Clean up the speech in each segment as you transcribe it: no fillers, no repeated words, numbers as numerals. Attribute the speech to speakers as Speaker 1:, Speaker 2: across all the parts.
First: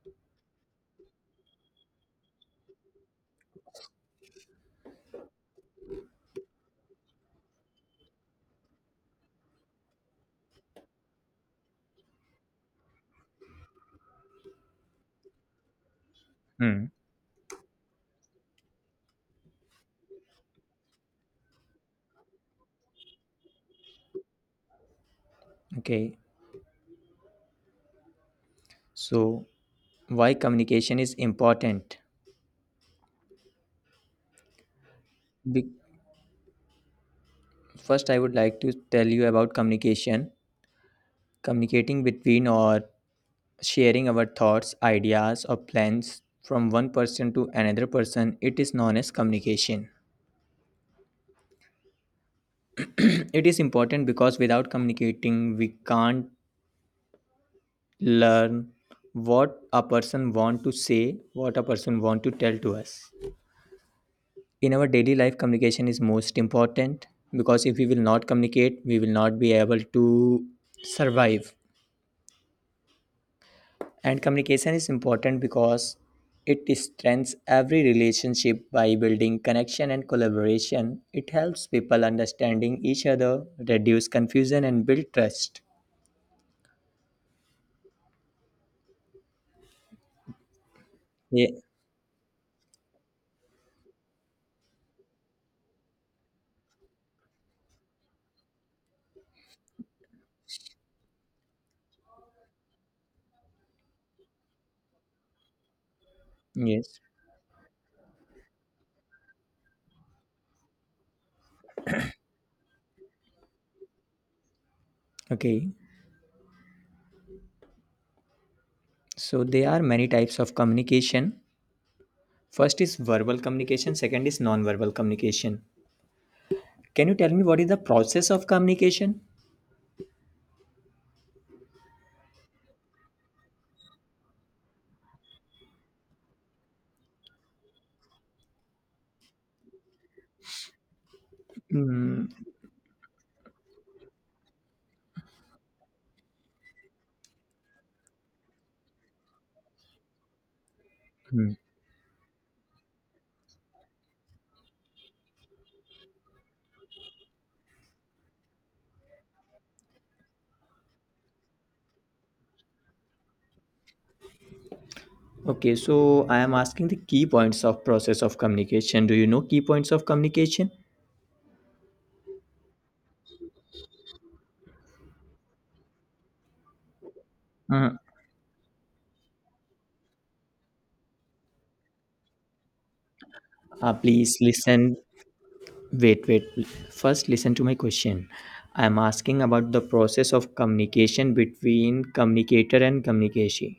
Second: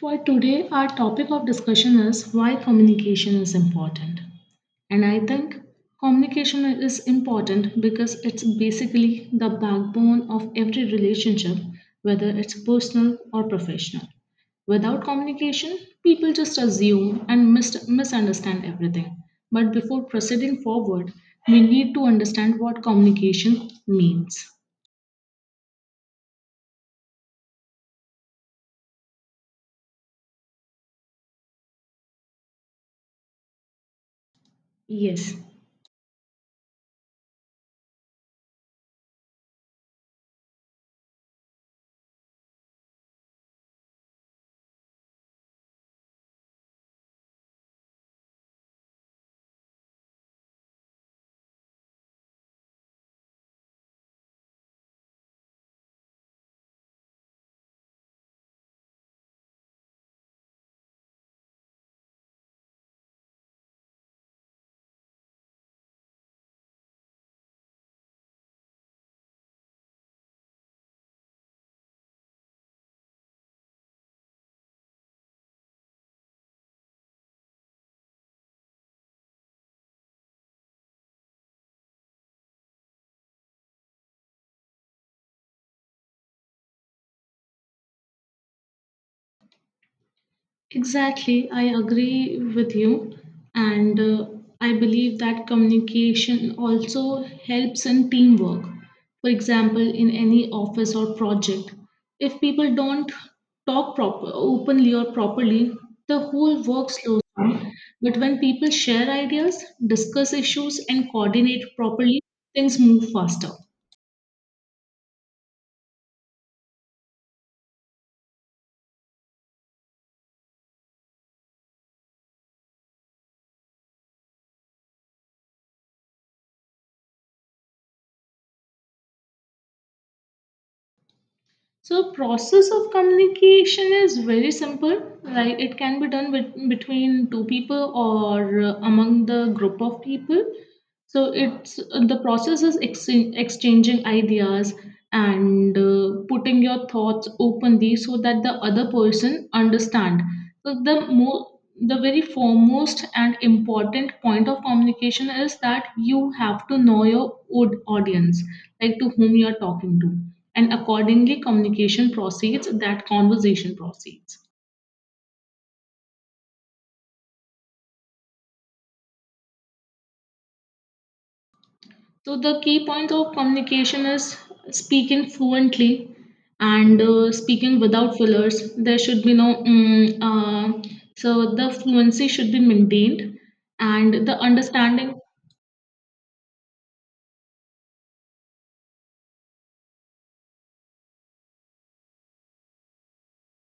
Speaker 1: For today, our topic of discussion is why communication is important. And I think communication is important because it's basically the backbone of every relationship, whether it's personal or professional. Without communication, people just
Speaker 2: Mm,
Speaker 1: assume and misunderstand everything. But before proceeding forward, we need to understand what communication means.
Speaker 2: okay. So, why communication is important?
Speaker 1: Yes.
Speaker 2: Be- First, I would like to tell you about communication. Communicating between or sharing our thoughts, ideas, or plans from one person to another person, it is known as communication. It is important because without communicating, we can't learn what a person want to say, what a person want to tell to us. In our daily life communication is most important because if we will not communicate we will not be able to survive, and communication is important because it strengthens every relationship by building connection and collaboration. It helps people understanding each other, reduce confusion and build trust. Yeah,
Speaker 1: Exactly, I agree with you, and I believe that communication also helps in teamwork. For example, in any office or project, if people don't talk proper, openly or properly, the whole work
Speaker 2: yes,
Speaker 1: slows down. But when people share ideas, discuss issues, and coordinate properly, things move faster.
Speaker 2: okay. So there are many types of communication. First is verbal communication, second is non-verbal communication. Can you tell me what is the process of communication?
Speaker 1: So process of communication is very simple. Like it can be done between two people or among the group of people, so it's the
Speaker 2: Mm,
Speaker 1: process is exchanging ideas and putting your thoughts openly so that the other person understand. So
Speaker 2: mhm.
Speaker 1: the very foremost and important point of communication is that you have to know your audience, like to whom you are talking to, and accordingly communication proceeds that conversation proceeds.
Speaker 2: Okay, so I am asking the key points of process of communication. Do you know key points of communication?
Speaker 1: So the key point of communication is speaking fluently and speaking
Speaker 2: Uh,
Speaker 1: without fillers. There should be no so the fluency should be maintained and
Speaker 2: please
Speaker 1: the
Speaker 2: listen.
Speaker 1: understanding.
Speaker 2: Wait, wait. First, listen to my question. I am asking about the process of communication between communicator and communication.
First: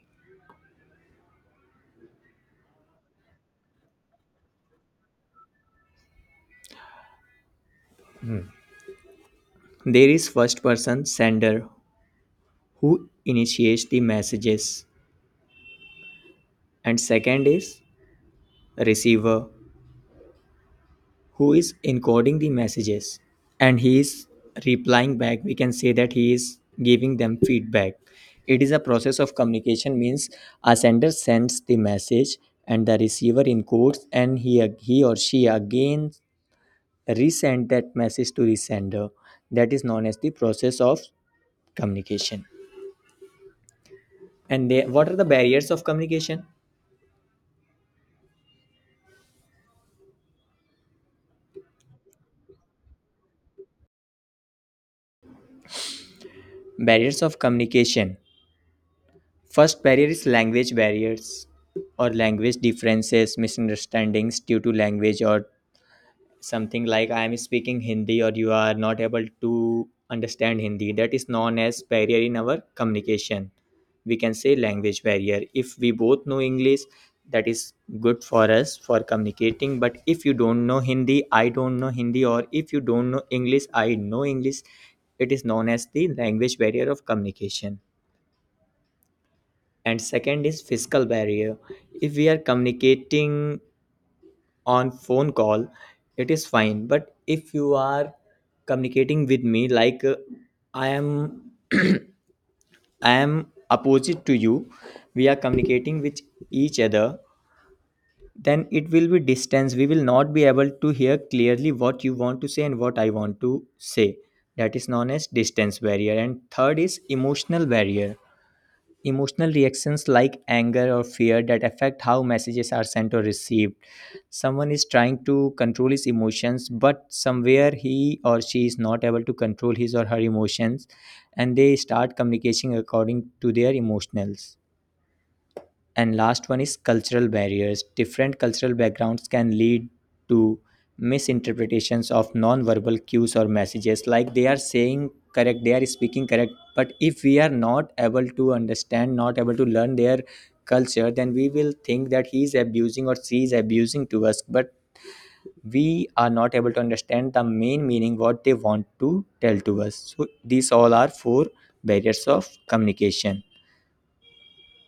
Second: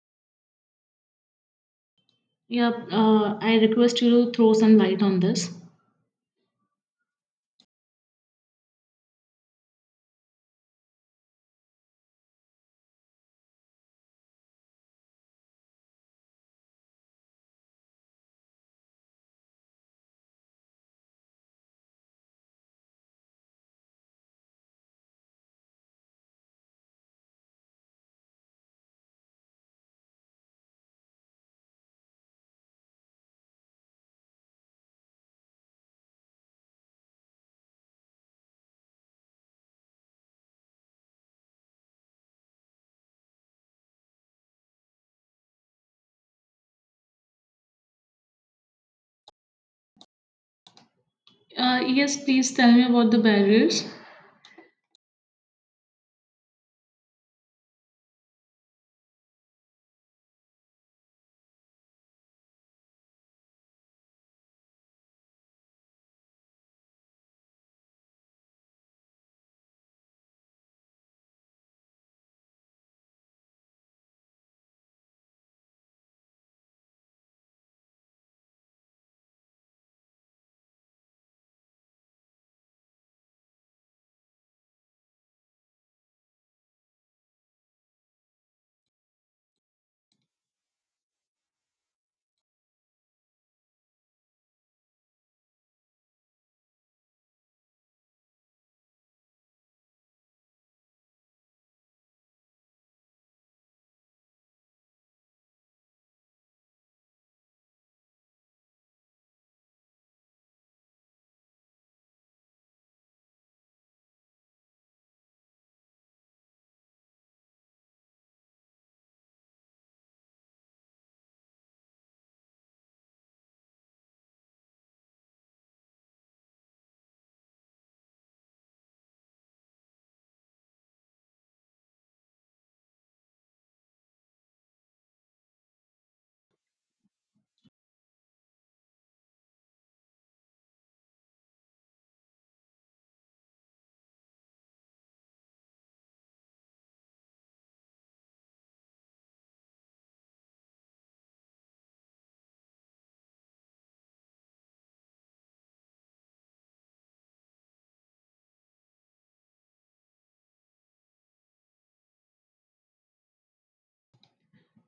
Speaker 1: Yeah, I request you to throw some light on this.
Speaker 2: There is first person sender who initiates the messages, and second is receiver who is encoding the messages, and he is replying back. We can say that he is giving them feedback. It is a process of communication means a sender sends the message and the receiver encodes, and he or she again resend that message to the sender. That is known as the process of communication. And they, what are the barriers of communication?
Speaker 1: Yes, please tell me about the barriers.
Speaker 2: Barriers of communication. First barrier is language barriers or language differences, misunderstandings due to language, or something like I am speaking Hindi or you are not able to understand Hindi. That is known as barrier in our communication. We can say language barrier. If we both know English, that is good for us for communicating. But if you don't know Hindi, I don't know Hindi, or if you don't know English, I know English, it is known as the language barrier of communication. And second is physical barrier. If we are communicating on phone call, it is fine. But if you are communicating with me like i am I am opposite to you, we are communicating with each other, then it will be distance. We will not be able to hear clearly what you want to say and what I want to say. That is known as distance barrier. And third is emotional barrier. Emotional reactions like anger or fear that affect how messages are sent or received. Someone is trying to control his emotions, but somewhere he or she is not able to control his or her emotions, and they start communicating according to their emotionals. And last one is cultural barriers. Different cultural backgrounds can lead to misinterpretations of non-verbal cues or messages, like they are saying correct, they are speaking correct, but if we are not able to understand, not able to learn their culture, then we will think that he is abusing or she is abusing to us, but we are not able to understand the main meaning what they want to tell to us. So these all are four barriers of communication.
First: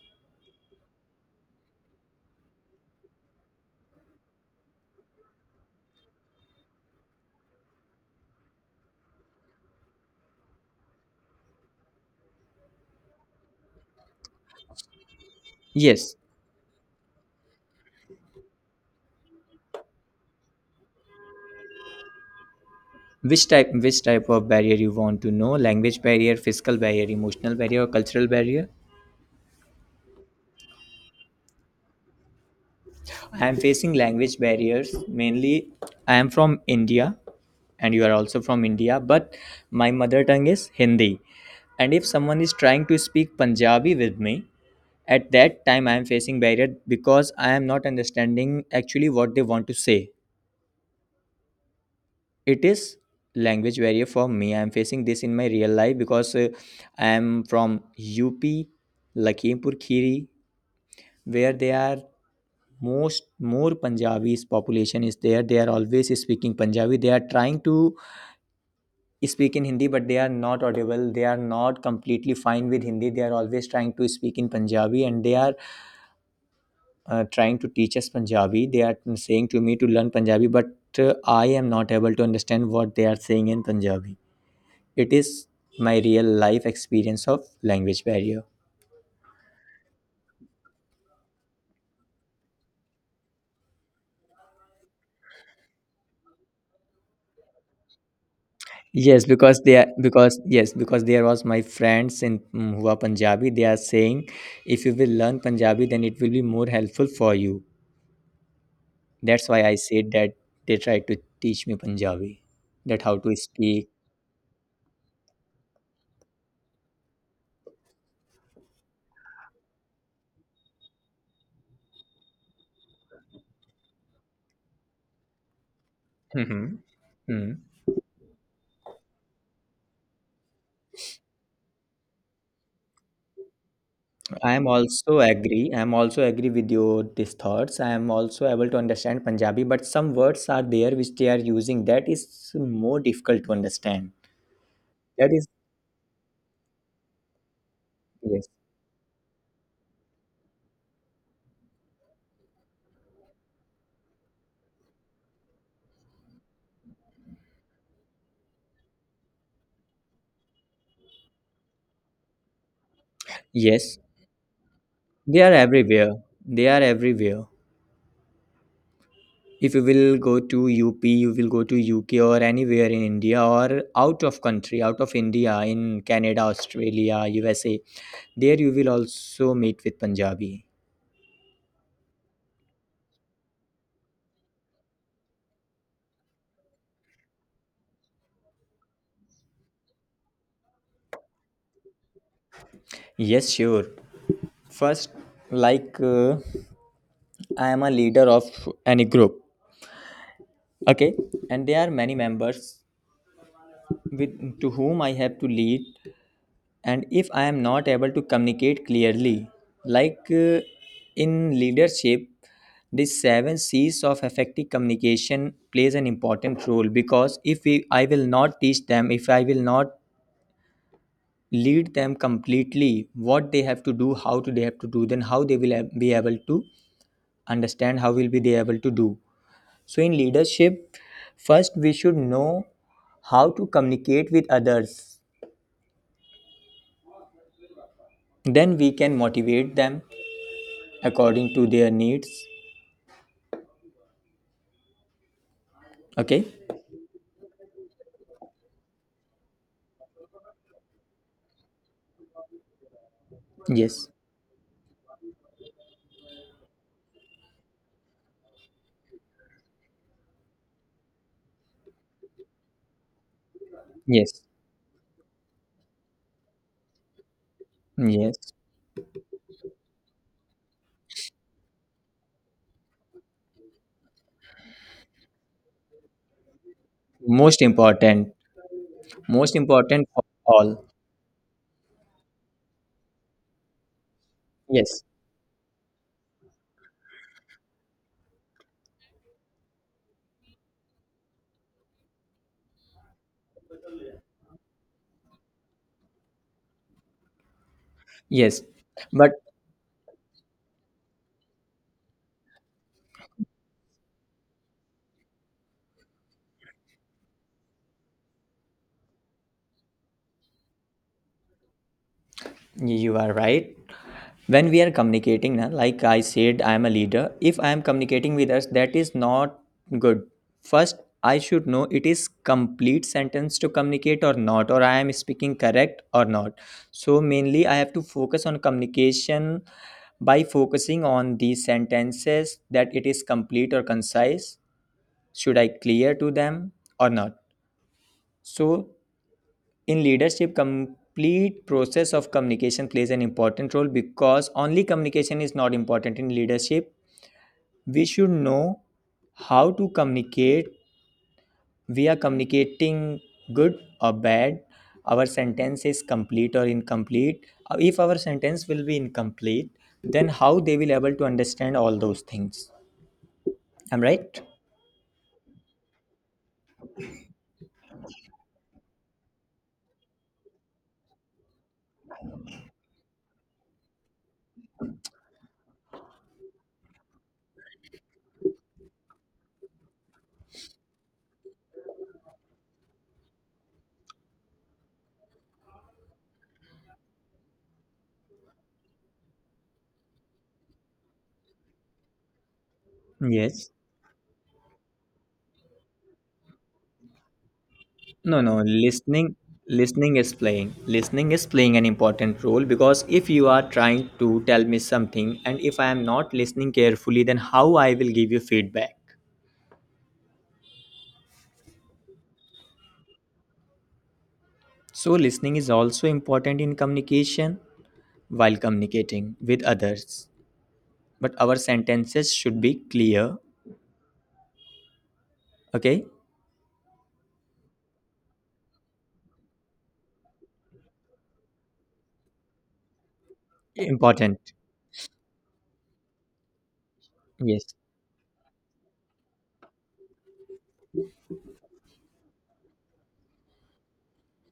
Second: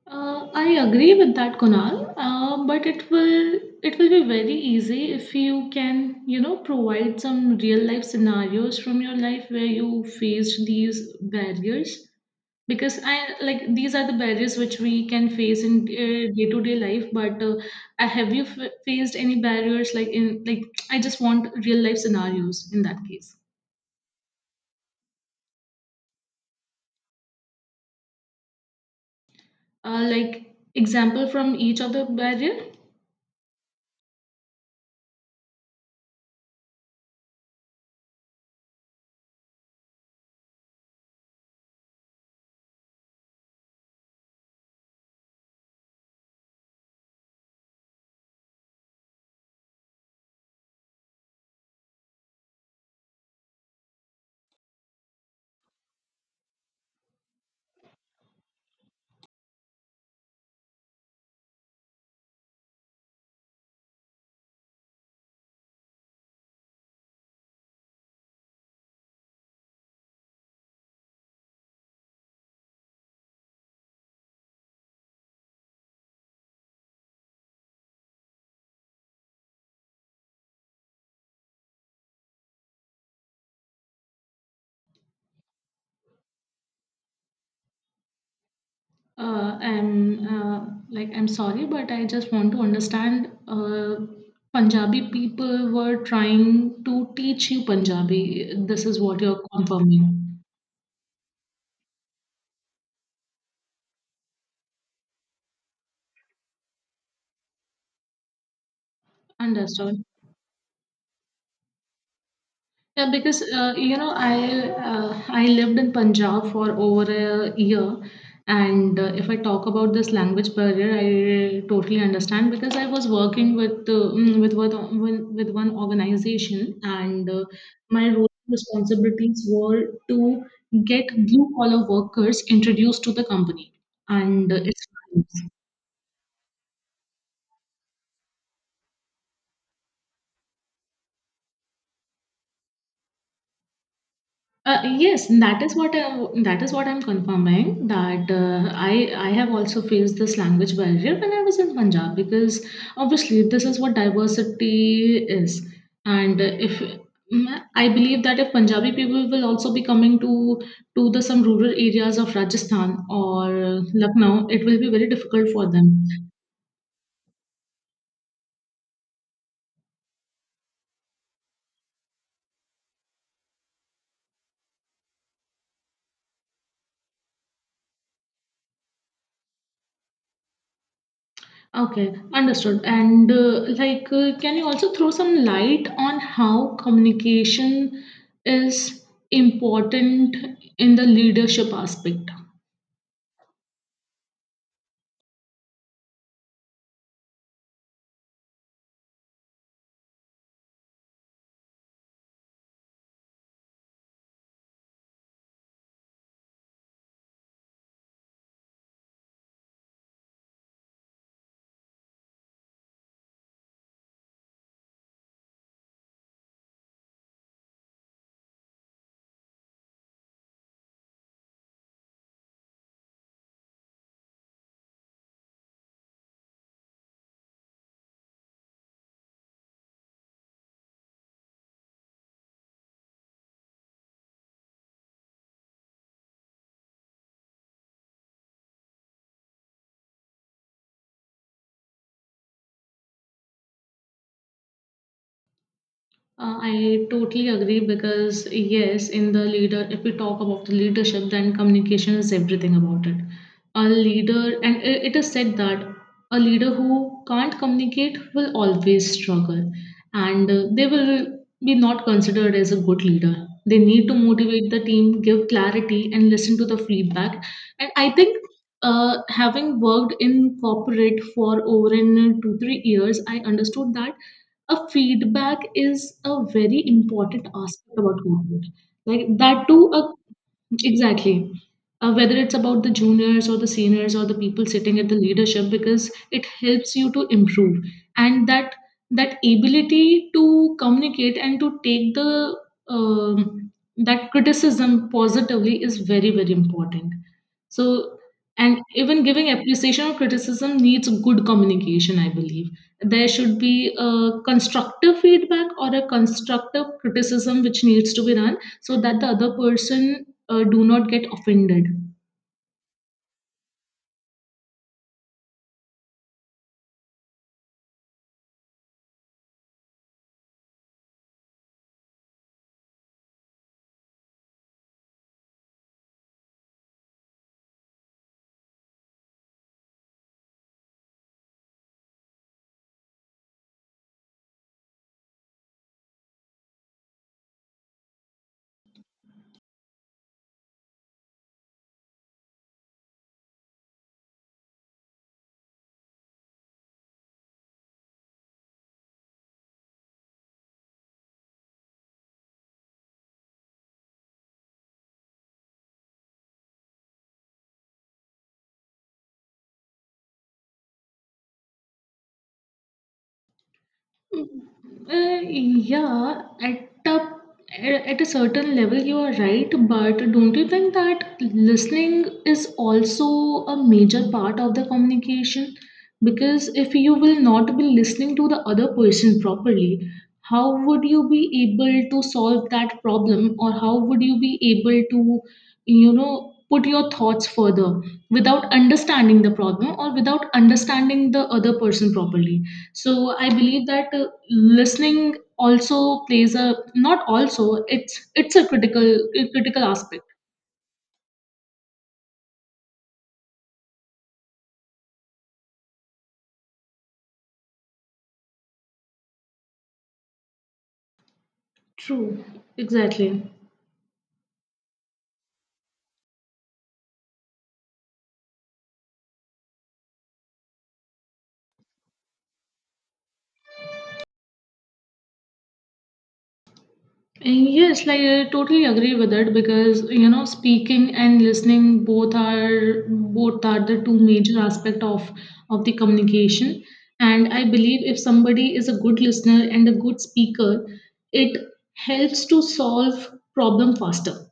Speaker 1: I agree with that, Kunal. But it will be very easy if you can, provide some real life scenarios from your life where you faced these barriers. Because I like these are the barriers which we can face in
Speaker 2: Yes,
Speaker 1: day to day life. But have you faced any barriers like I just want real life scenarios in that case.
Speaker 2: which type, which type of barrier you want to know? Language barrier, physical barrier, emotional barrier, or cultural barrier?
Speaker 1: Like, example from each of the barrier.
Speaker 2: I am facing language barriers mainly. I am from India, and you are also from India, but my mother tongue is Hindi. And if someone is trying to speak Punjabi with me, at that time I am facing barrier because I am not understanding actually what they want to say. It is language barrier for me. I'm facing this in my real life because I'm from UP, Lakhimpur Khiri, where they are most, more Punjabis population is there. They are always speaking Punjabi. They are trying to speak in Hindi, but they are not audible. They are not completely fine with Hindi. They are always trying to speak in Punjabi, and they are trying to teach us Punjabi. They are saying to me to learn Punjabi, but uh, I am not able to understand what they are saying in Punjabi. It is my real life experience of language barrier.
Speaker 1: I'm like I'm sorry, but I just want to understand. Punjabi people were trying to teach you Punjabi. This is what
Speaker 2: Yes,
Speaker 1: you're
Speaker 2: because they are, because
Speaker 1: confirming.
Speaker 2: yes, because there was my friends in who are Punjabi. They are saying, if you will learn Punjabi, then it will be more helpful for you. That's why I
Speaker 1: Understood.
Speaker 2: said that they tried to teach me Punjabi, that
Speaker 1: Yeah,
Speaker 2: how to
Speaker 1: because
Speaker 2: speak.
Speaker 1: I lived in Punjab for over a year, and if I talk about this language barrier, I totally understand because I was working with mm, with one with one- with one organization,
Speaker 2: Mhm.
Speaker 1: and
Speaker 2: Mm.
Speaker 1: my role and responsibilities were to get blue collar workers introduced to the company
Speaker 2: I
Speaker 1: and
Speaker 2: am
Speaker 1: its
Speaker 2: also
Speaker 1: values.
Speaker 2: agree. I am also agree with your these thoughts. I am also able to understand Punjabi, but some words are there which they are using that is more difficult to understand.
Speaker 1: Yes,
Speaker 2: That is,
Speaker 1: that is what I'm confirming that
Speaker 2: yes.
Speaker 1: I have also faced this language barrier when I was in Punjab because obviously this is what diversity is, and if mm, I believe that if Punjabi people will also be coming to the some rural areas of Rajasthan or
Speaker 2: Yes,
Speaker 1: Lucknow, it will be very
Speaker 2: they are
Speaker 1: difficult for them.
Speaker 2: everywhere. They are everywhere. If you will go to UP, you will go to UK or anywhere in India or out of country, out of India, in Canada, Australia, USA, there you will also meet with Punjabi.
Speaker 1: Okay, understood. And like, can you also throw some light on how communication is important in the leadership aspect?
Speaker 2: Yes, sure. First, like I am a leader of any group, okay, and there are many members with to whom I have to lead. And if I am not able to communicate clearly, like in leadership the seven c's of effective communication plays an important role, because if we, I will not teach them, if I will not lead them completely what they have to do, how to they have to do, then how they will be able to understand, how will be they able to do. So in leadership, first we should know how to communicate with others, then we can motivate them according to their needs, okay?
Speaker 1: I totally agree because yes, in the leader, if we talk about the leadership, then communication is everything about it. A
Speaker 2: Yes,
Speaker 1: leader, and it is said that a leader who can't communicate will always struggle, and they will be not considered as a good leader. They need to
Speaker 2: yes,
Speaker 1: motivate the team, give clarity, and listen to the feedback. And I think
Speaker 2: yes.
Speaker 1: having worked in corporate for over in 2-3 years, I understood that a feedback is a very important
Speaker 2: Most
Speaker 1: aspect about
Speaker 2: important.
Speaker 1: content like
Speaker 2: Most
Speaker 1: that too
Speaker 2: important
Speaker 1: a
Speaker 2: for all.
Speaker 1: Exactly. Whether it's about the juniors or the seniors or the people sitting
Speaker 2: Yes,
Speaker 1: at the leadership, because it helps you to improve, and that ability to communicate and to take the um, that criticism positively is very very important. So,
Speaker 2: yes,
Speaker 1: and even
Speaker 2: but
Speaker 1: giving appreciation or criticism needs good communication. I believe there should be a constructive feedback or a constructive criticism which needs to be done so that the other person do not get offended.
Speaker 2: you are right. When we are communicating na, like I said, I am a leader. If I am communicating with us, that is not good. First, I should know, it is complete sentence to communicate or not, or I am speaking correct or not. So mainly I have to focus on communication by focusing on these sentences, that it is complete or concise, should I clear to them or not. So in leadership complete process of communication plays an important role, because only communication is not important in leadership. We should know how to communicate. We are communicating good or bad? Our sentence is complete or incomplete? If our sentence will be incomplete, then how they will able to understand all those things? Am right?
Speaker 1: Uh, yeah, at a certain level, you are right, but don't you think that listening is also a major part of the communication? Because if you will not be listening to the other person properly, how would you be able to solve that problem, or how would you be able to, you know, put your thoughts further without understanding the problem or without understanding the other person properly? So I
Speaker 2: Yes.
Speaker 1: believe that listening also plays a not also it's
Speaker 2: No,
Speaker 1: it's
Speaker 2: no,
Speaker 1: a critical
Speaker 2: listening,
Speaker 1: a critical aspect.
Speaker 2: Listening is playing an important role, because if you are trying to tell me something and if I am not listening carefully, then how I will give you feedback.
Speaker 1: True, exactly.
Speaker 2: So listening is also important in communication while communicating with others. But our sentences should be clear, okay?
Speaker 1: And yes, like I totally agree with it because speaking and listening both are the two
Speaker 2: Important.
Speaker 1: major aspect of the communication. And I
Speaker 2: Yes.
Speaker 1: believe if somebody is a good listener and a good speaker, it helps to solve problem faster.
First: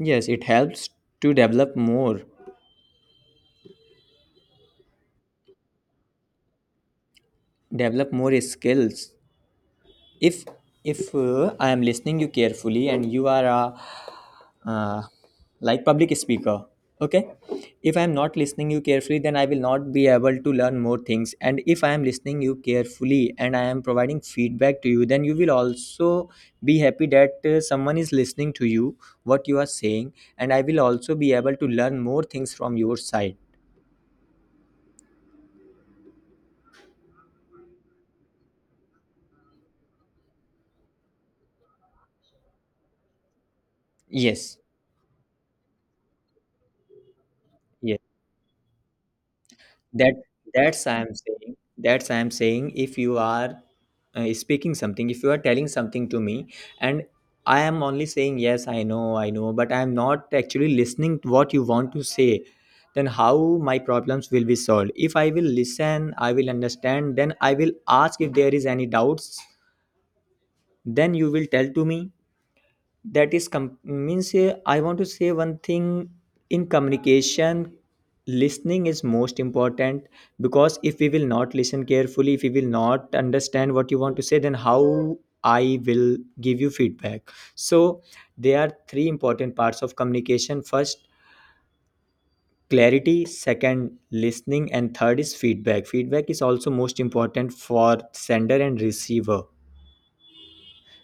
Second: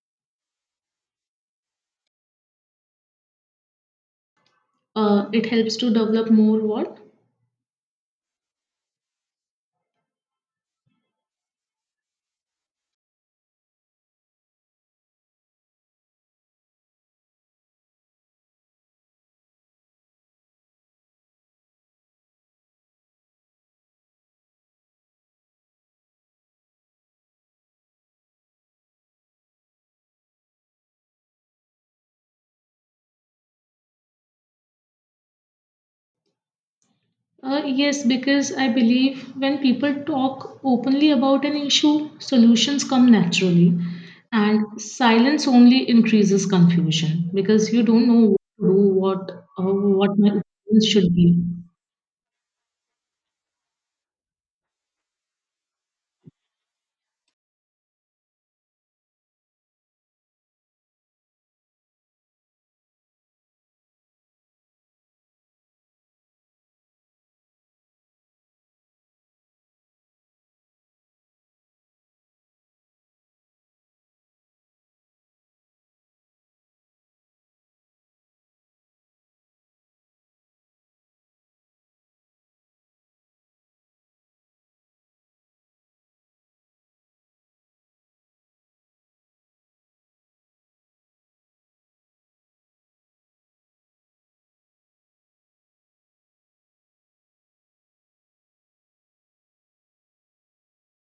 Speaker 2: Yes, it helps to
Speaker 1: It helps to develop more what.
Speaker 2: develop more skills. if if I am listening you carefully and you are a uh, like public speaker, okay? If I am not listening you carefully, then I will not be able to learn more things. And if I am listening you carefully and I am providing feedback to you, then you will also be happy that someone is listening to you, what you are saying, and I will also be able to learn more things from your side.
Speaker 1: Yes, because I believe when people talk openly about an issue, solutions come naturally.
Speaker 2: Yes,
Speaker 1: And silence only increases confusion because you
Speaker 2: yes.
Speaker 1: don't know what to do, uh,
Speaker 2: that
Speaker 1: what my
Speaker 2: that's
Speaker 1: opinions
Speaker 2: i am
Speaker 1: should be.
Speaker 2: saying That's I am saying, if you are speaking something, if you are telling something to me, and I am only saying yes, I know, I know, but I am not actually listening to what you want to say, then how my problems will be solved? If I will listen, I will understand, then I will ask if there is any doubts, then you will tell to me. That is means I want to say one thing. In communication, listening is most important, because if we will not listen carefully, if we will not understand what you want to say, then how I will give you feedback. So there are three important parts of communication. First, clarity, second, listening, and third is feedback. Feedback is also most important for sender and receiver,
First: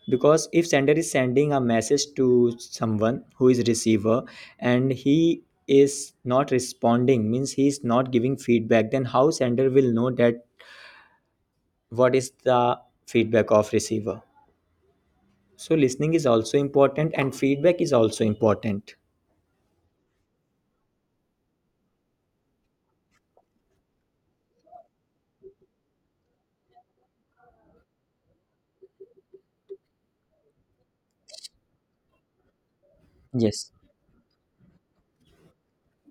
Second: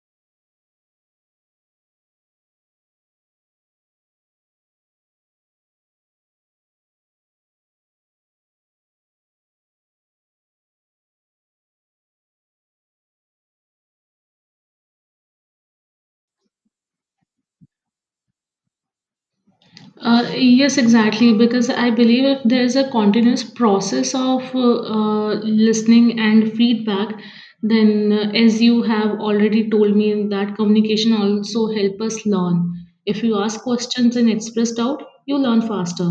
Speaker 2: because if sender is sending a message to someone who is receiver, and he is not responding, means he is not giving feedback, then how sender will know that what is the feedback of receiver? So listening is also important and feedback is also important.
Speaker 1: Yes, exactly. Because I believe if there is a continuous process of listening and feedback, then as you have already told me, that communication also help us learn. If you ask
Speaker 2: Yes,
Speaker 1: questions and express doubt, you learn faster.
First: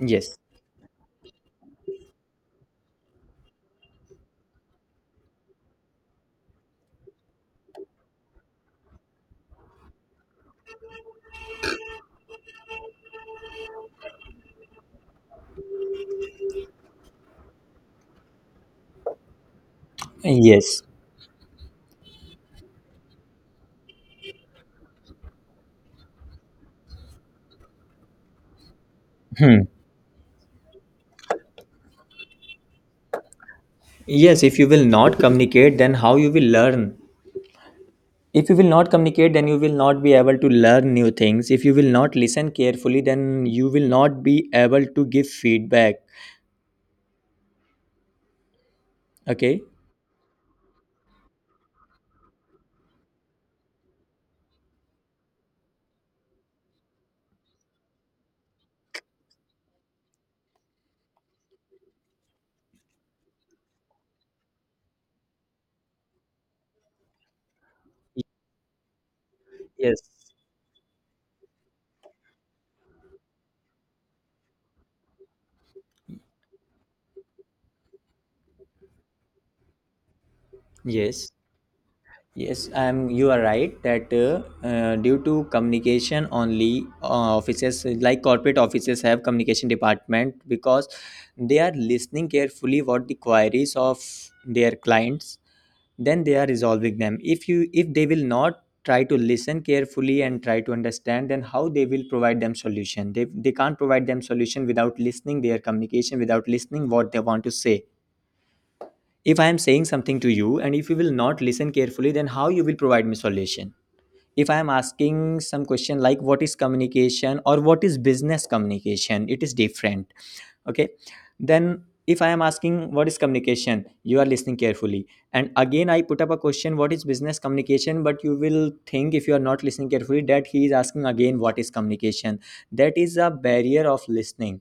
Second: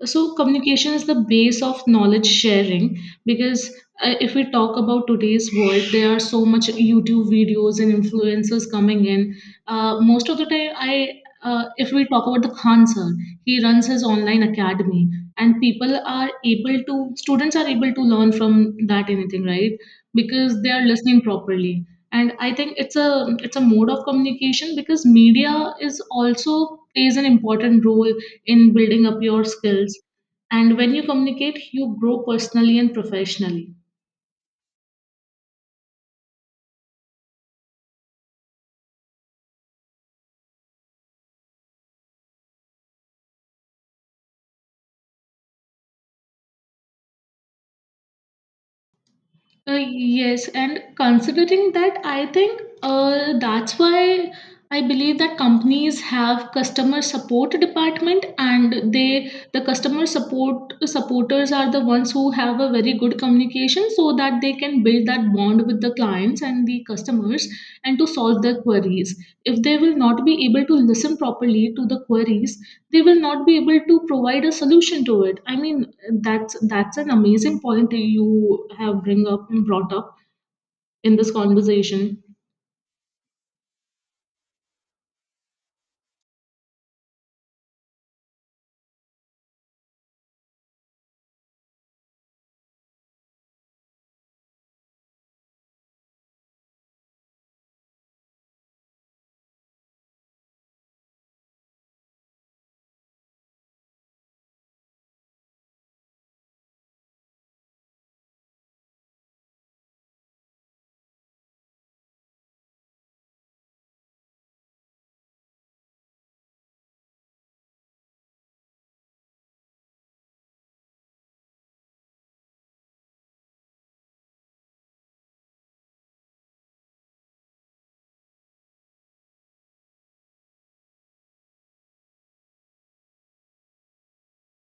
Speaker 2: yes,
Speaker 1: So, communication is the base of knowledge sharing because if we talk about today's world, there are so much YouTube videos and influencers coming in. Most of the time, I if we talk about the Khan sir, he runs his online academy, and people are able to students are able to learn from that anything, right? Because they are
Speaker 2: yes.
Speaker 1: listening properly, and I think it's a mode of communication because media is also plays an important role in building up your
Speaker 2: Hmm.
Speaker 1: skills, and when you communicate you grow personally and professionally.
Speaker 2: Yes, if you will not communicate, then how you will learn? If you will not communicate, then you will not be able to learn new things. If you will not listen carefully, then you will not be able to give feedback. Okay.
Speaker 1: Yes, and considering that, I think that's why I believe that companies have customer support department, and the customer support supporters are the ones who have a very good communication, so that they can build that bond with the clients and the customers, and to
Speaker 2: Y-
Speaker 1: solve their queries. If they will
Speaker 2: yes,
Speaker 1: not be able to listen properly to the queries, they will not be able to provide a solution to it. I mean, that's an amazing point that you have bring up and brought up in
Speaker 2: yes.
Speaker 1: this conversation.
Speaker 2: Yes, I'm. You are right that due to communication only, offices like corporate offices have communication department, because they are listening carefully what the queries of their clients. Then they are resolving them. If they will not try to listen carefully and try to understand, then how they will provide them solution? They can't provide them solution without listening their communication, without listening what they want to say. If I am saying something to you and if you will not listen carefully, then how you will provide me solution? If I am asking some question like what is communication or what is business communication, it is different. Okay. Then if I am asking what is communication, you are listening carefully, and again I put up a question, what is business communication, but you will think, if you are not listening carefully, that he is asking again what is communication. That is a barrier of listening.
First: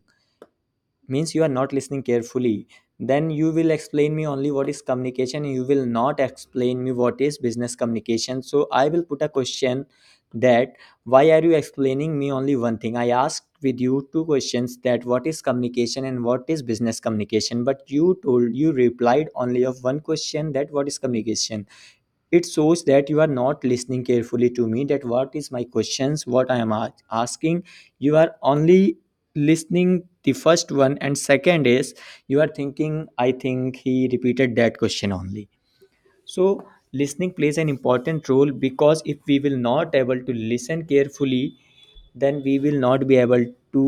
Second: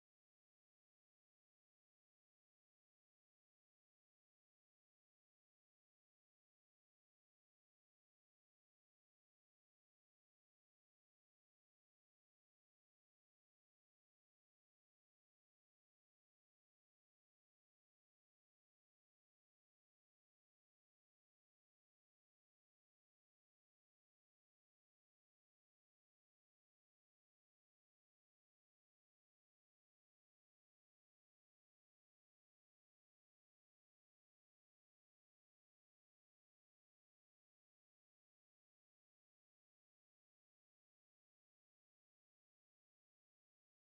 Speaker 2: Means you are not listening carefully. Then you will explain me only what is communication and you will not explain me what is business communication, so I will put a question that why are you explaining me only one thing? I asked with you two questions, that what is communication and what is business communication, but you told, you replied only of one question, that what is communication. It shows that you are not listening carefully to me, that what is my questions, what I am asking. You are only listening the first one, and second is you are thinking, I think he repeated that question only. So listening plays an important role, because if we will not able to listen carefully, then we will not be able to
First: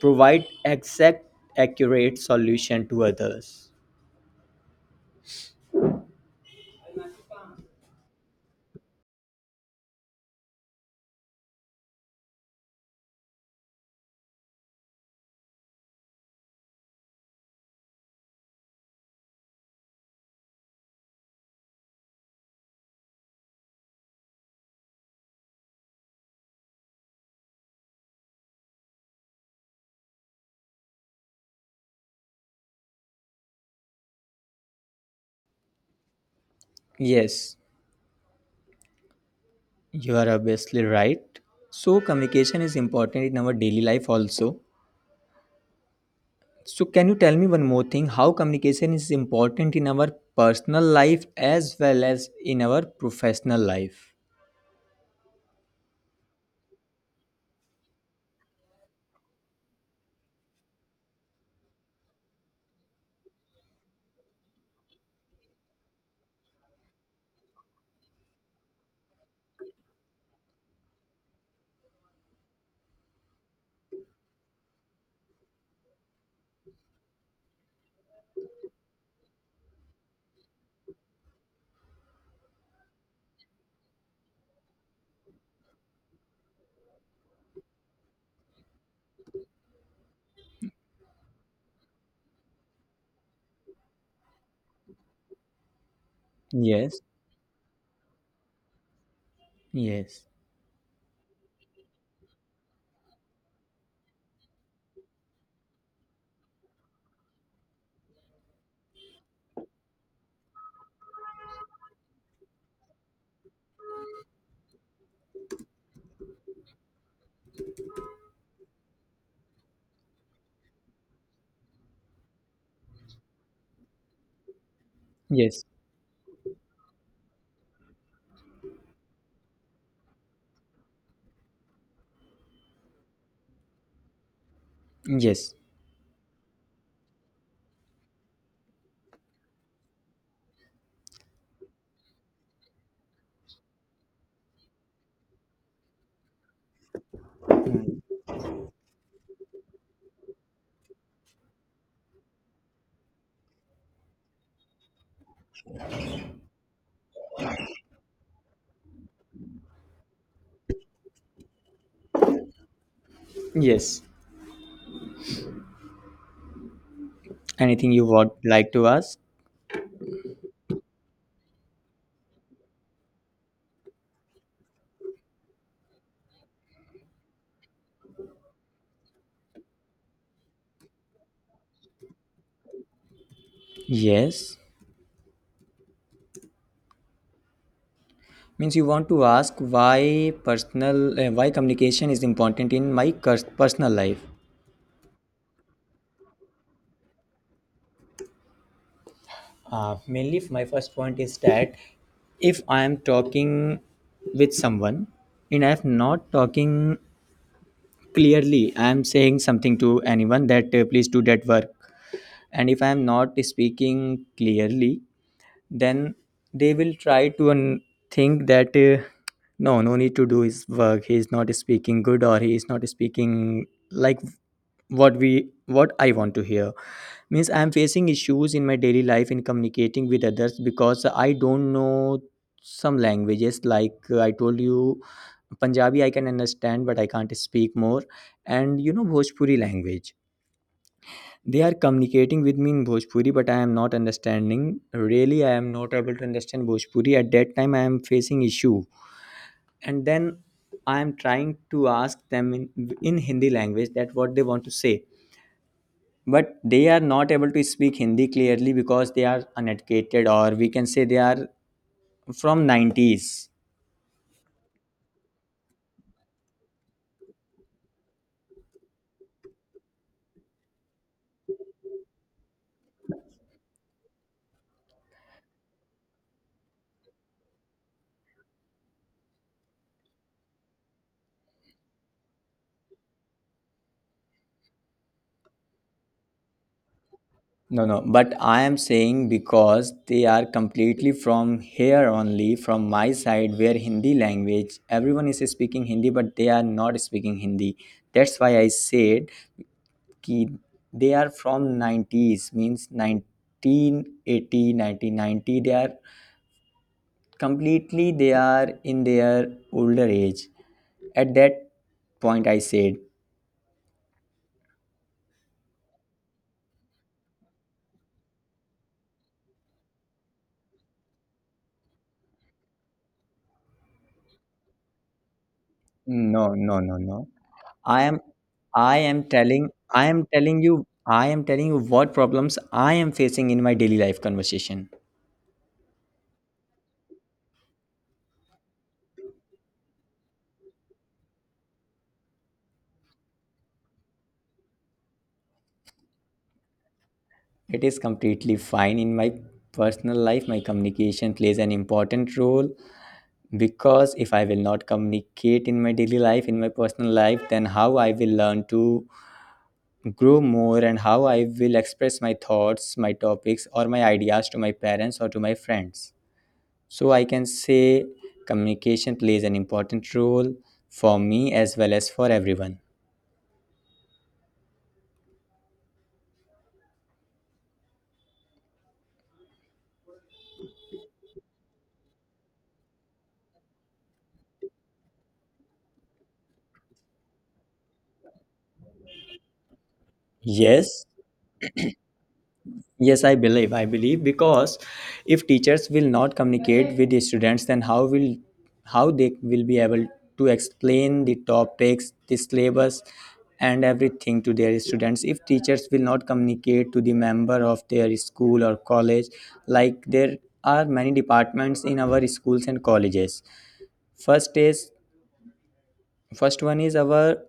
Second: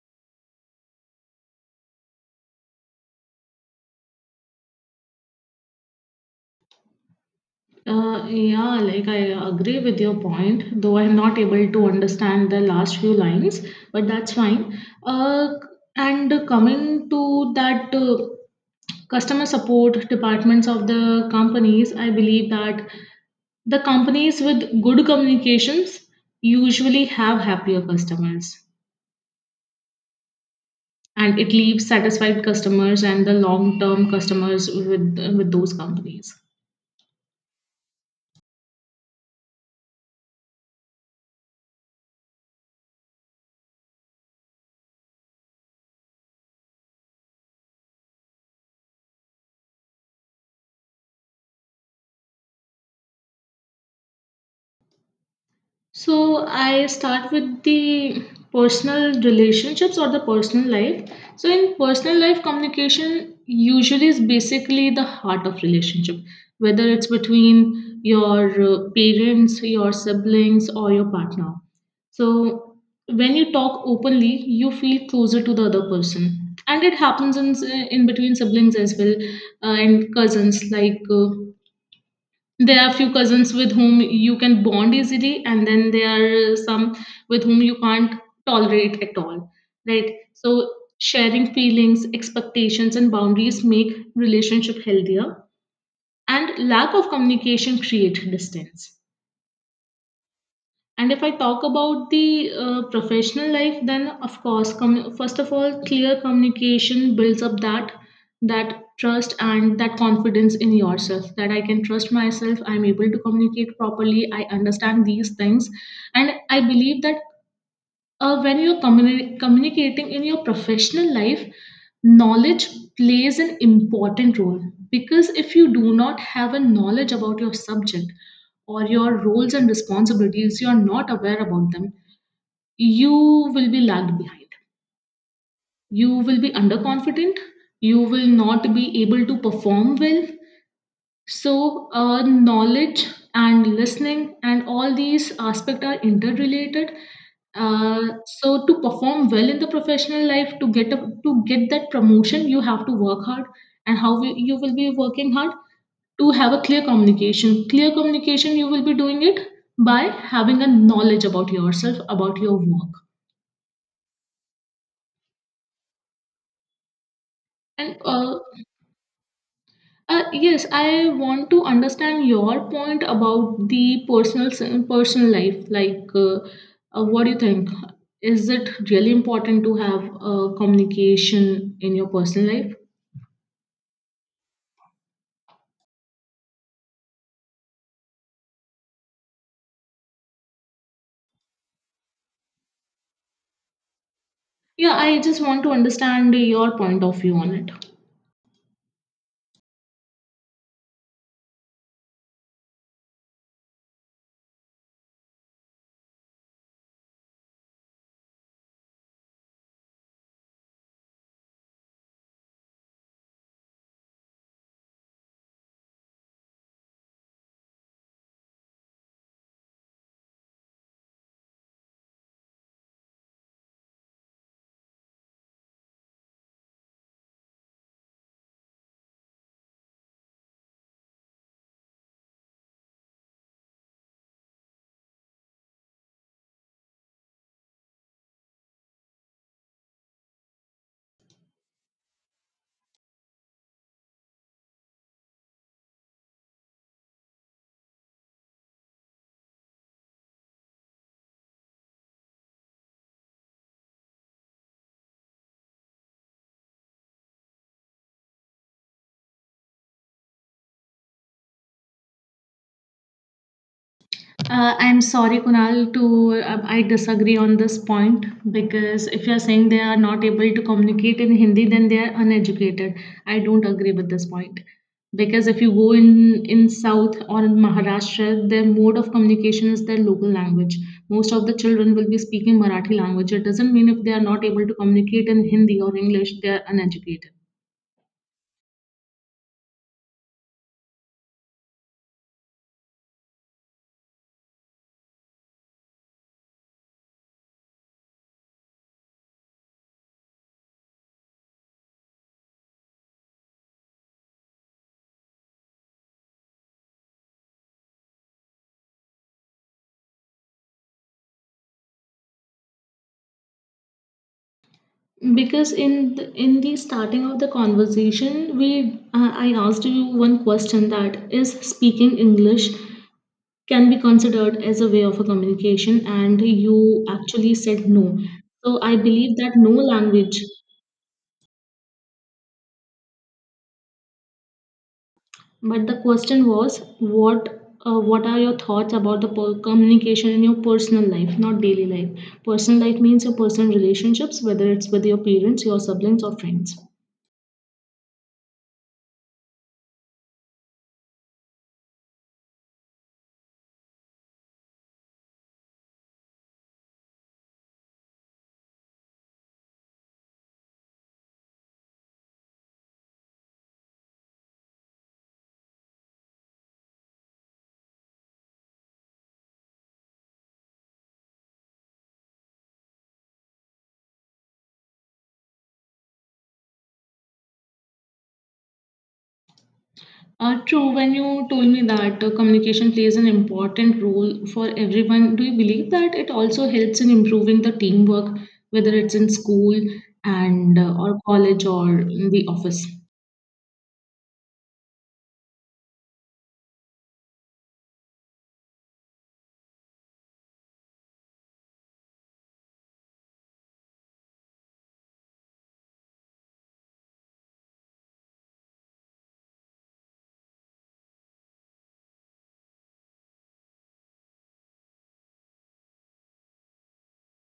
Speaker 2: provide exact accurate solution to others.
Speaker 1: Yeah, like I agree with your point, though I'm not able to understand the last few lines, but that's fine. Uh, and coming to that customer support departments of the companies, I believe that the companies with good communications usually have happier customers, and it leaves satisfied customers and the long term customers with those companies.
Speaker 2: Yes. You are obviously right. So, communication is important in our daily life also. So, can you tell me one more thing, how communication is important in our personal life as well as in our professional life?
Speaker 1: So I start with the personal relationships or the personal life. So in personal life, communication usually is basically the heart of relationship, whether it's between your parents, your siblings, or your partner. So when you talk openly, you feel closer to the other person, and it happens in between siblings as well, and cousins, like. There are few cousins with whom you can bond easily, and then there are some with whom you can't tolerate at all, right? So sharing feelings, expectations, and boundaries make relationship healthier, and lack
Speaker 2: Yes,
Speaker 1: of communication create distance.
Speaker 2: yes,
Speaker 1: And if I talk about the professional life, then of course, first of all, clear communication builds up that trust and that confidence in yourself. That I can trust myself. I'm able to communicate properly. I understand these things, and I believe that when you're communicating in your professional life, knowledge plays an important role because if
Speaker 2: yes,
Speaker 1: you do not have a knowledge about your subject or your roles and responsibilities, you're not aware about them, you will be lagged behind.
Speaker 2: yes,
Speaker 1: You will be underconfident, you will not be able to perform well, so, knowledge and listening and all these aspects are interrelated. Uh, so, to perform well in the professional life, to get that promotion, you have to work hard. And you will be working hard to have a clear communication. Clear communication, you will be doing it by having a knowledge about yourself, about your work.
Speaker 2: yes. Anything
Speaker 1: And
Speaker 2: you would like to ask?
Speaker 1: Yes, I want to understand your point about the personal personal life. Like, what do you think? Is it really important to have communication in your personal life?
Speaker 2: Yes. Means you want to ask why personal, why communication is important in my personal life.
Speaker 1: Yeah, I just want to understand your point of view on it.
Speaker 2: Mainly, my first point is that if I am talking with someone and I am not talking clearly, I am saying something to anyone that please do that work. And if I am not speaking clearly, then they will try to think that no, no need to do his work, he is not speaking good, or he is not speaking like what we, what I want to hear. Means I am facing issues in my daily life in communicating with others because I don't know some languages, like I told you, Punjabi I can understand but I can't speak more. And you know Bhojpuri language, they are communicating with me in Bhojpuri, but I am not understanding. Really, I am not able to understand Bhojpuri. At that time, I am facing issue, and then I am trying to ask them in Hindi language that what they want to say. But they are not able to speak Hindi clearly because they are uneducated, or we can say they are from 90s.
Speaker 1: I'm sorry, Kunal, to I disagree on this point because if you're saying they are not able to communicate in Hindi, then they are uneducated. I don't agree with this point because if you go in South or in Maharashtra, their mode of communication is their local language. Most of the children will be speaking Marathi language. It doesn't mean if they are not able to communicate in Hindi or English, they are uneducated.
Speaker 2: No, no, but I am saying because they are completely from here only, from my side, where Hindi language, everyone is speaking Hindi, but they are not speaking Hindi. That's why I said ki they are from 90s, means 1980, 1990. They are completely, they are in their older age. At that point, I said,
Speaker 1: Because in the starting of the conversation we I asked you one question that is speaking English can be considered as a way of a communication, and
Speaker 2: no, no, no,
Speaker 1: you
Speaker 2: no.
Speaker 1: actually said
Speaker 2: I
Speaker 1: no.
Speaker 2: am
Speaker 1: So I believe that no
Speaker 2: I am
Speaker 1: language.
Speaker 2: telling you I am telling you what problems I am facing in my daily life conversation.
Speaker 1: But the question was what are your thoughts about the communication in your personal life, not daily life. Personal life means your personal relationships, whether it's with your parents, your siblings, or friends.
Speaker 2: It is completely fine in my personal life. My communication plays an important role, because if I will not communicate in my daily life, in my personal life, then how I will learn to grow more, and how I will express my thoughts, my topics, or my ideas to my parents or to my friends. So I can say communication plays an important role for me as well as for everyone.
Speaker 1: True, when you told me that communication plays an important role for everyone, do you believe that it also helps in improving the teamwork, whether it's in school and
Speaker 2: Yes,
Speaker 1: or college or in the office?
Speaker 2: yes, I believe. I believe, because if teachers will not communicate with the students, then how will, how they will be able to explain the topics, the syllabus, and everything to their students, if teachers will not communicate to the member of their school or college. Like, there are many departments in our schools and colleges. first is First one is our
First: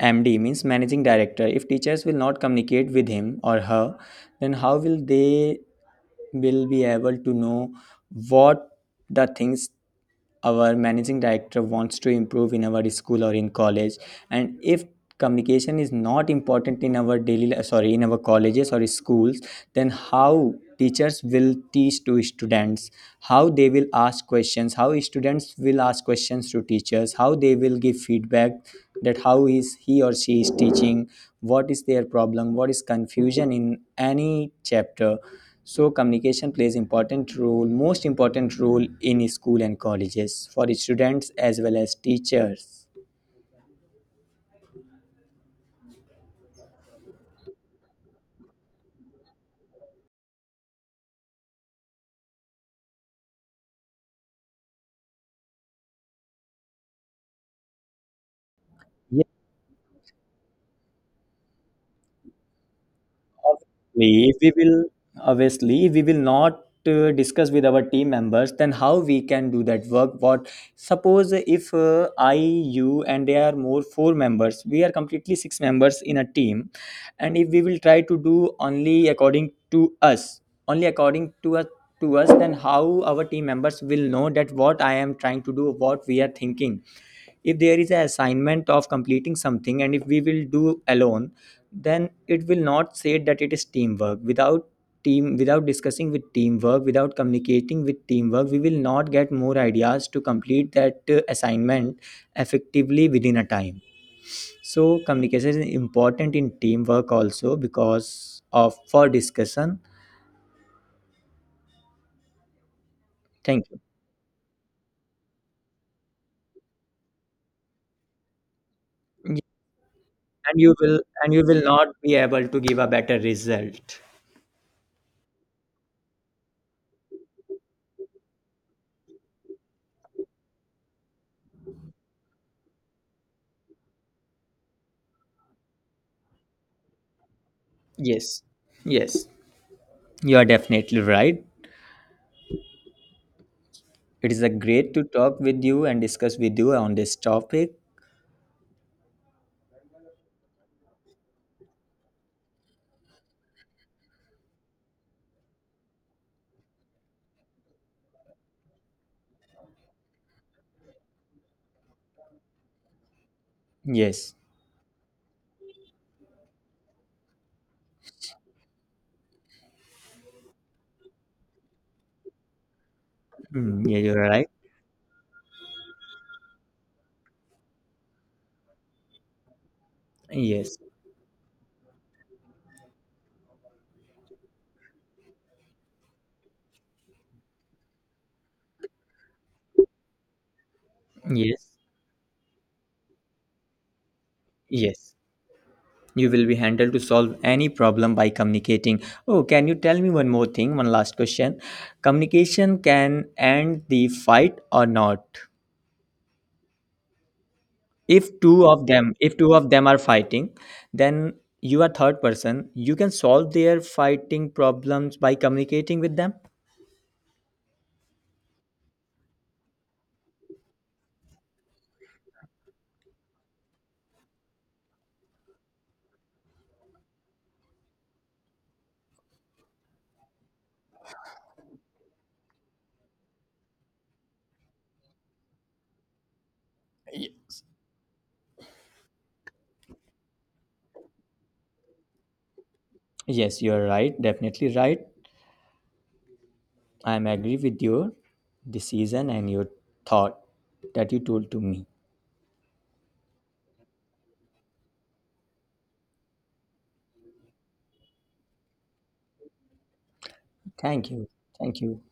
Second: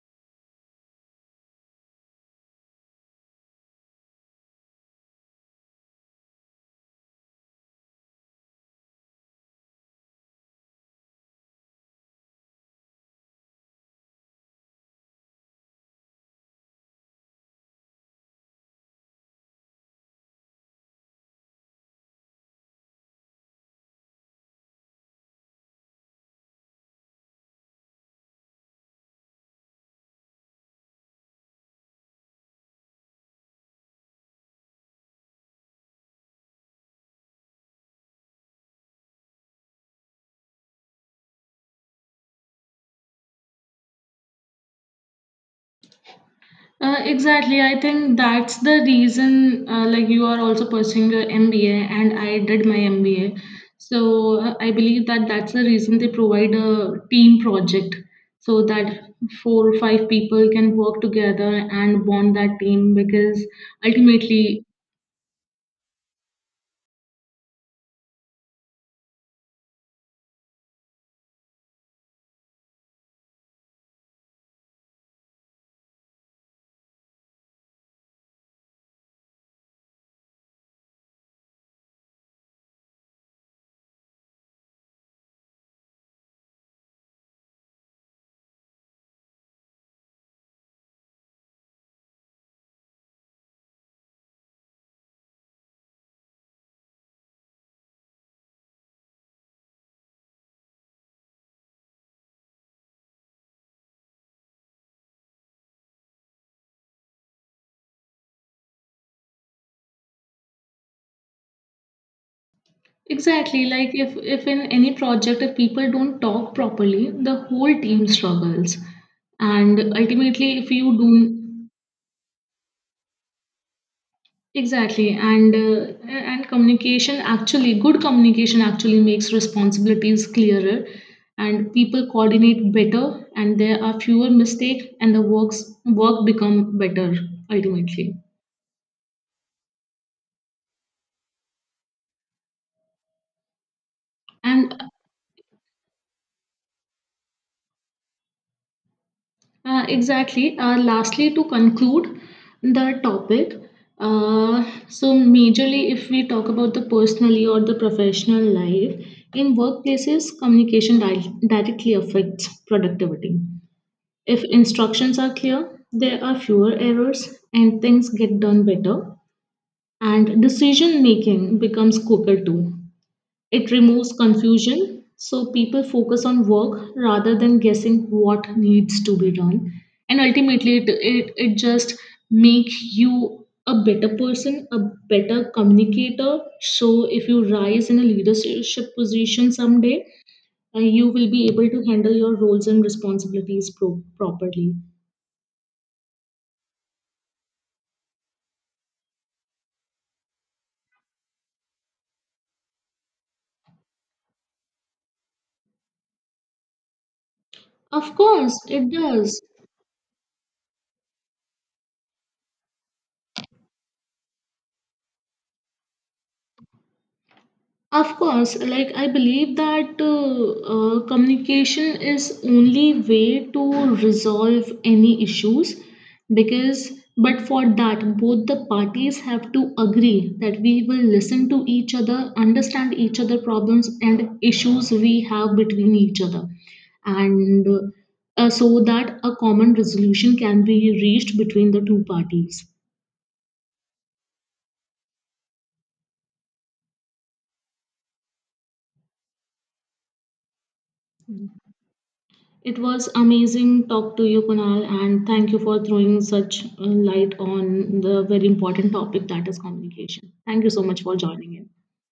Speaker 2: MD, means managing director. If teachers will not communicate with him or her, then how will they will be able to know what the things our managing director wants to improve in our school or in college. And if communication is not important in our sorry, in our colleges or schools, then how teachers will teach to students, how they will ask questions, how students will ask questions to teachers, how they will give feedback, that how is he or she is teaching, what is their problem, what is confusion in any chapter. So communication plays important role, most important role, in school and colleges for students as well as teachers.
Speaker 1: Exactly. I think that's the reason, like, you are also pursuing your MBA, and I did my MBA. So, I believe that that's the reason they provide a team project so that four or five people can work together and bond that team because
Speaker 2: Obviously, if we
Speaker 1: ultimately,
Speaker 2: will obviously if we will not discuss with our team members, then how we can do that work. What, suppose if I, you, and there are more four members, we are completely six members in a team, and if we will try to do only according to us only according to us to us, then how our team members will know that what I am trying to do, what we are thinking. If there is an assignment of completing something, and if we will do alone, then it will not say that it is teamwork. Without team, without discussing with teamwork, without communicating with teamwork, we will not get more ideas to complete that assignment effectively within a time. So communication is important in teamwork also, because of for discussion.
Speaker 1: exactly,
Speaker 2: Thank you.
Speaker 1: like, if in any project, if people don't talk properly, the whole team struggles.
Speaker 2: Yeah,
Speaker 1: And ultimately,
Speaker 2: and
Speaker 1: if
Speaker 2: you
Speaker 1: you
Speaker 2: will, and you will
Speaker 1: don't.
Speaker 2: not be able to give a better result.
Speaker 1: Exactly, and good communication actually makes responsibilities clearer, and people coordinate better, and there are fewer mistakes, and the work become better ultimately.
Speaker 2: Yes, yes, you are definitely right. It is a
Speaker 1: And
Speaker 2: great to talk with you and discuss with you on this topic.
Speaker 1: exactly, lastly, to conclude the topic, so majorly if we talk about the personally or the professional life, in workplaces, communication directly affects productivity.
Speaker 2: Yes.
Speaker 1: If instructions are clear, there are fewer errors and things get done better. And decision making becomes quicker too. It
Speaker 2: Mm, yeah,
Speaker 1: removes
Speaker 2: you're right.
Speaker 1: confusion, so people focus on work rather than guessing what needs to be done. And
Speaker 2: Yes.
Speaker 1: ultimately, it just makes you a better person, a better communicator. So, if you rise in a leadership position someday, you will be
Speaker 2: Yes.
Speaker 1: able to handle your roles and responsibilities properly.
Speaker 2: Yes. You will be handled to solve any problem by communicating. Oh, can you tell me one more thing? One last question. Communication can end the fight or not?
Speaker 1: Of
Speaker 2: If
Speaker 1: course,
Speaker 2: two of
Speaker 1: it
Speaker 2: them, if
Speaker 1: does.
Speaker 2: two of them are fighting, then you are third person. You can solve their fighting problems by communicating with them.
Speaker 1: Of course, like I believe that communication is only way to resolve any issues because but for that both the parties have to agree that we will listen to each other, understand each other problems and issues we have between each other, and so that a common resolution can be reached between the two parties.
Speaker 2: Yes, you're right. Definitely right. I am agree with your decision and your thought that you told to me.
Speaker 1: It was amazing talk to you, Kunal, and thank you for throwing such light on the very important topic that is communication. Thank you so much
Speaker 2: Thank
Speaker 1: for
Speaker 2: you.
Speaker 1: joining in.
Speaker 2: Thank you.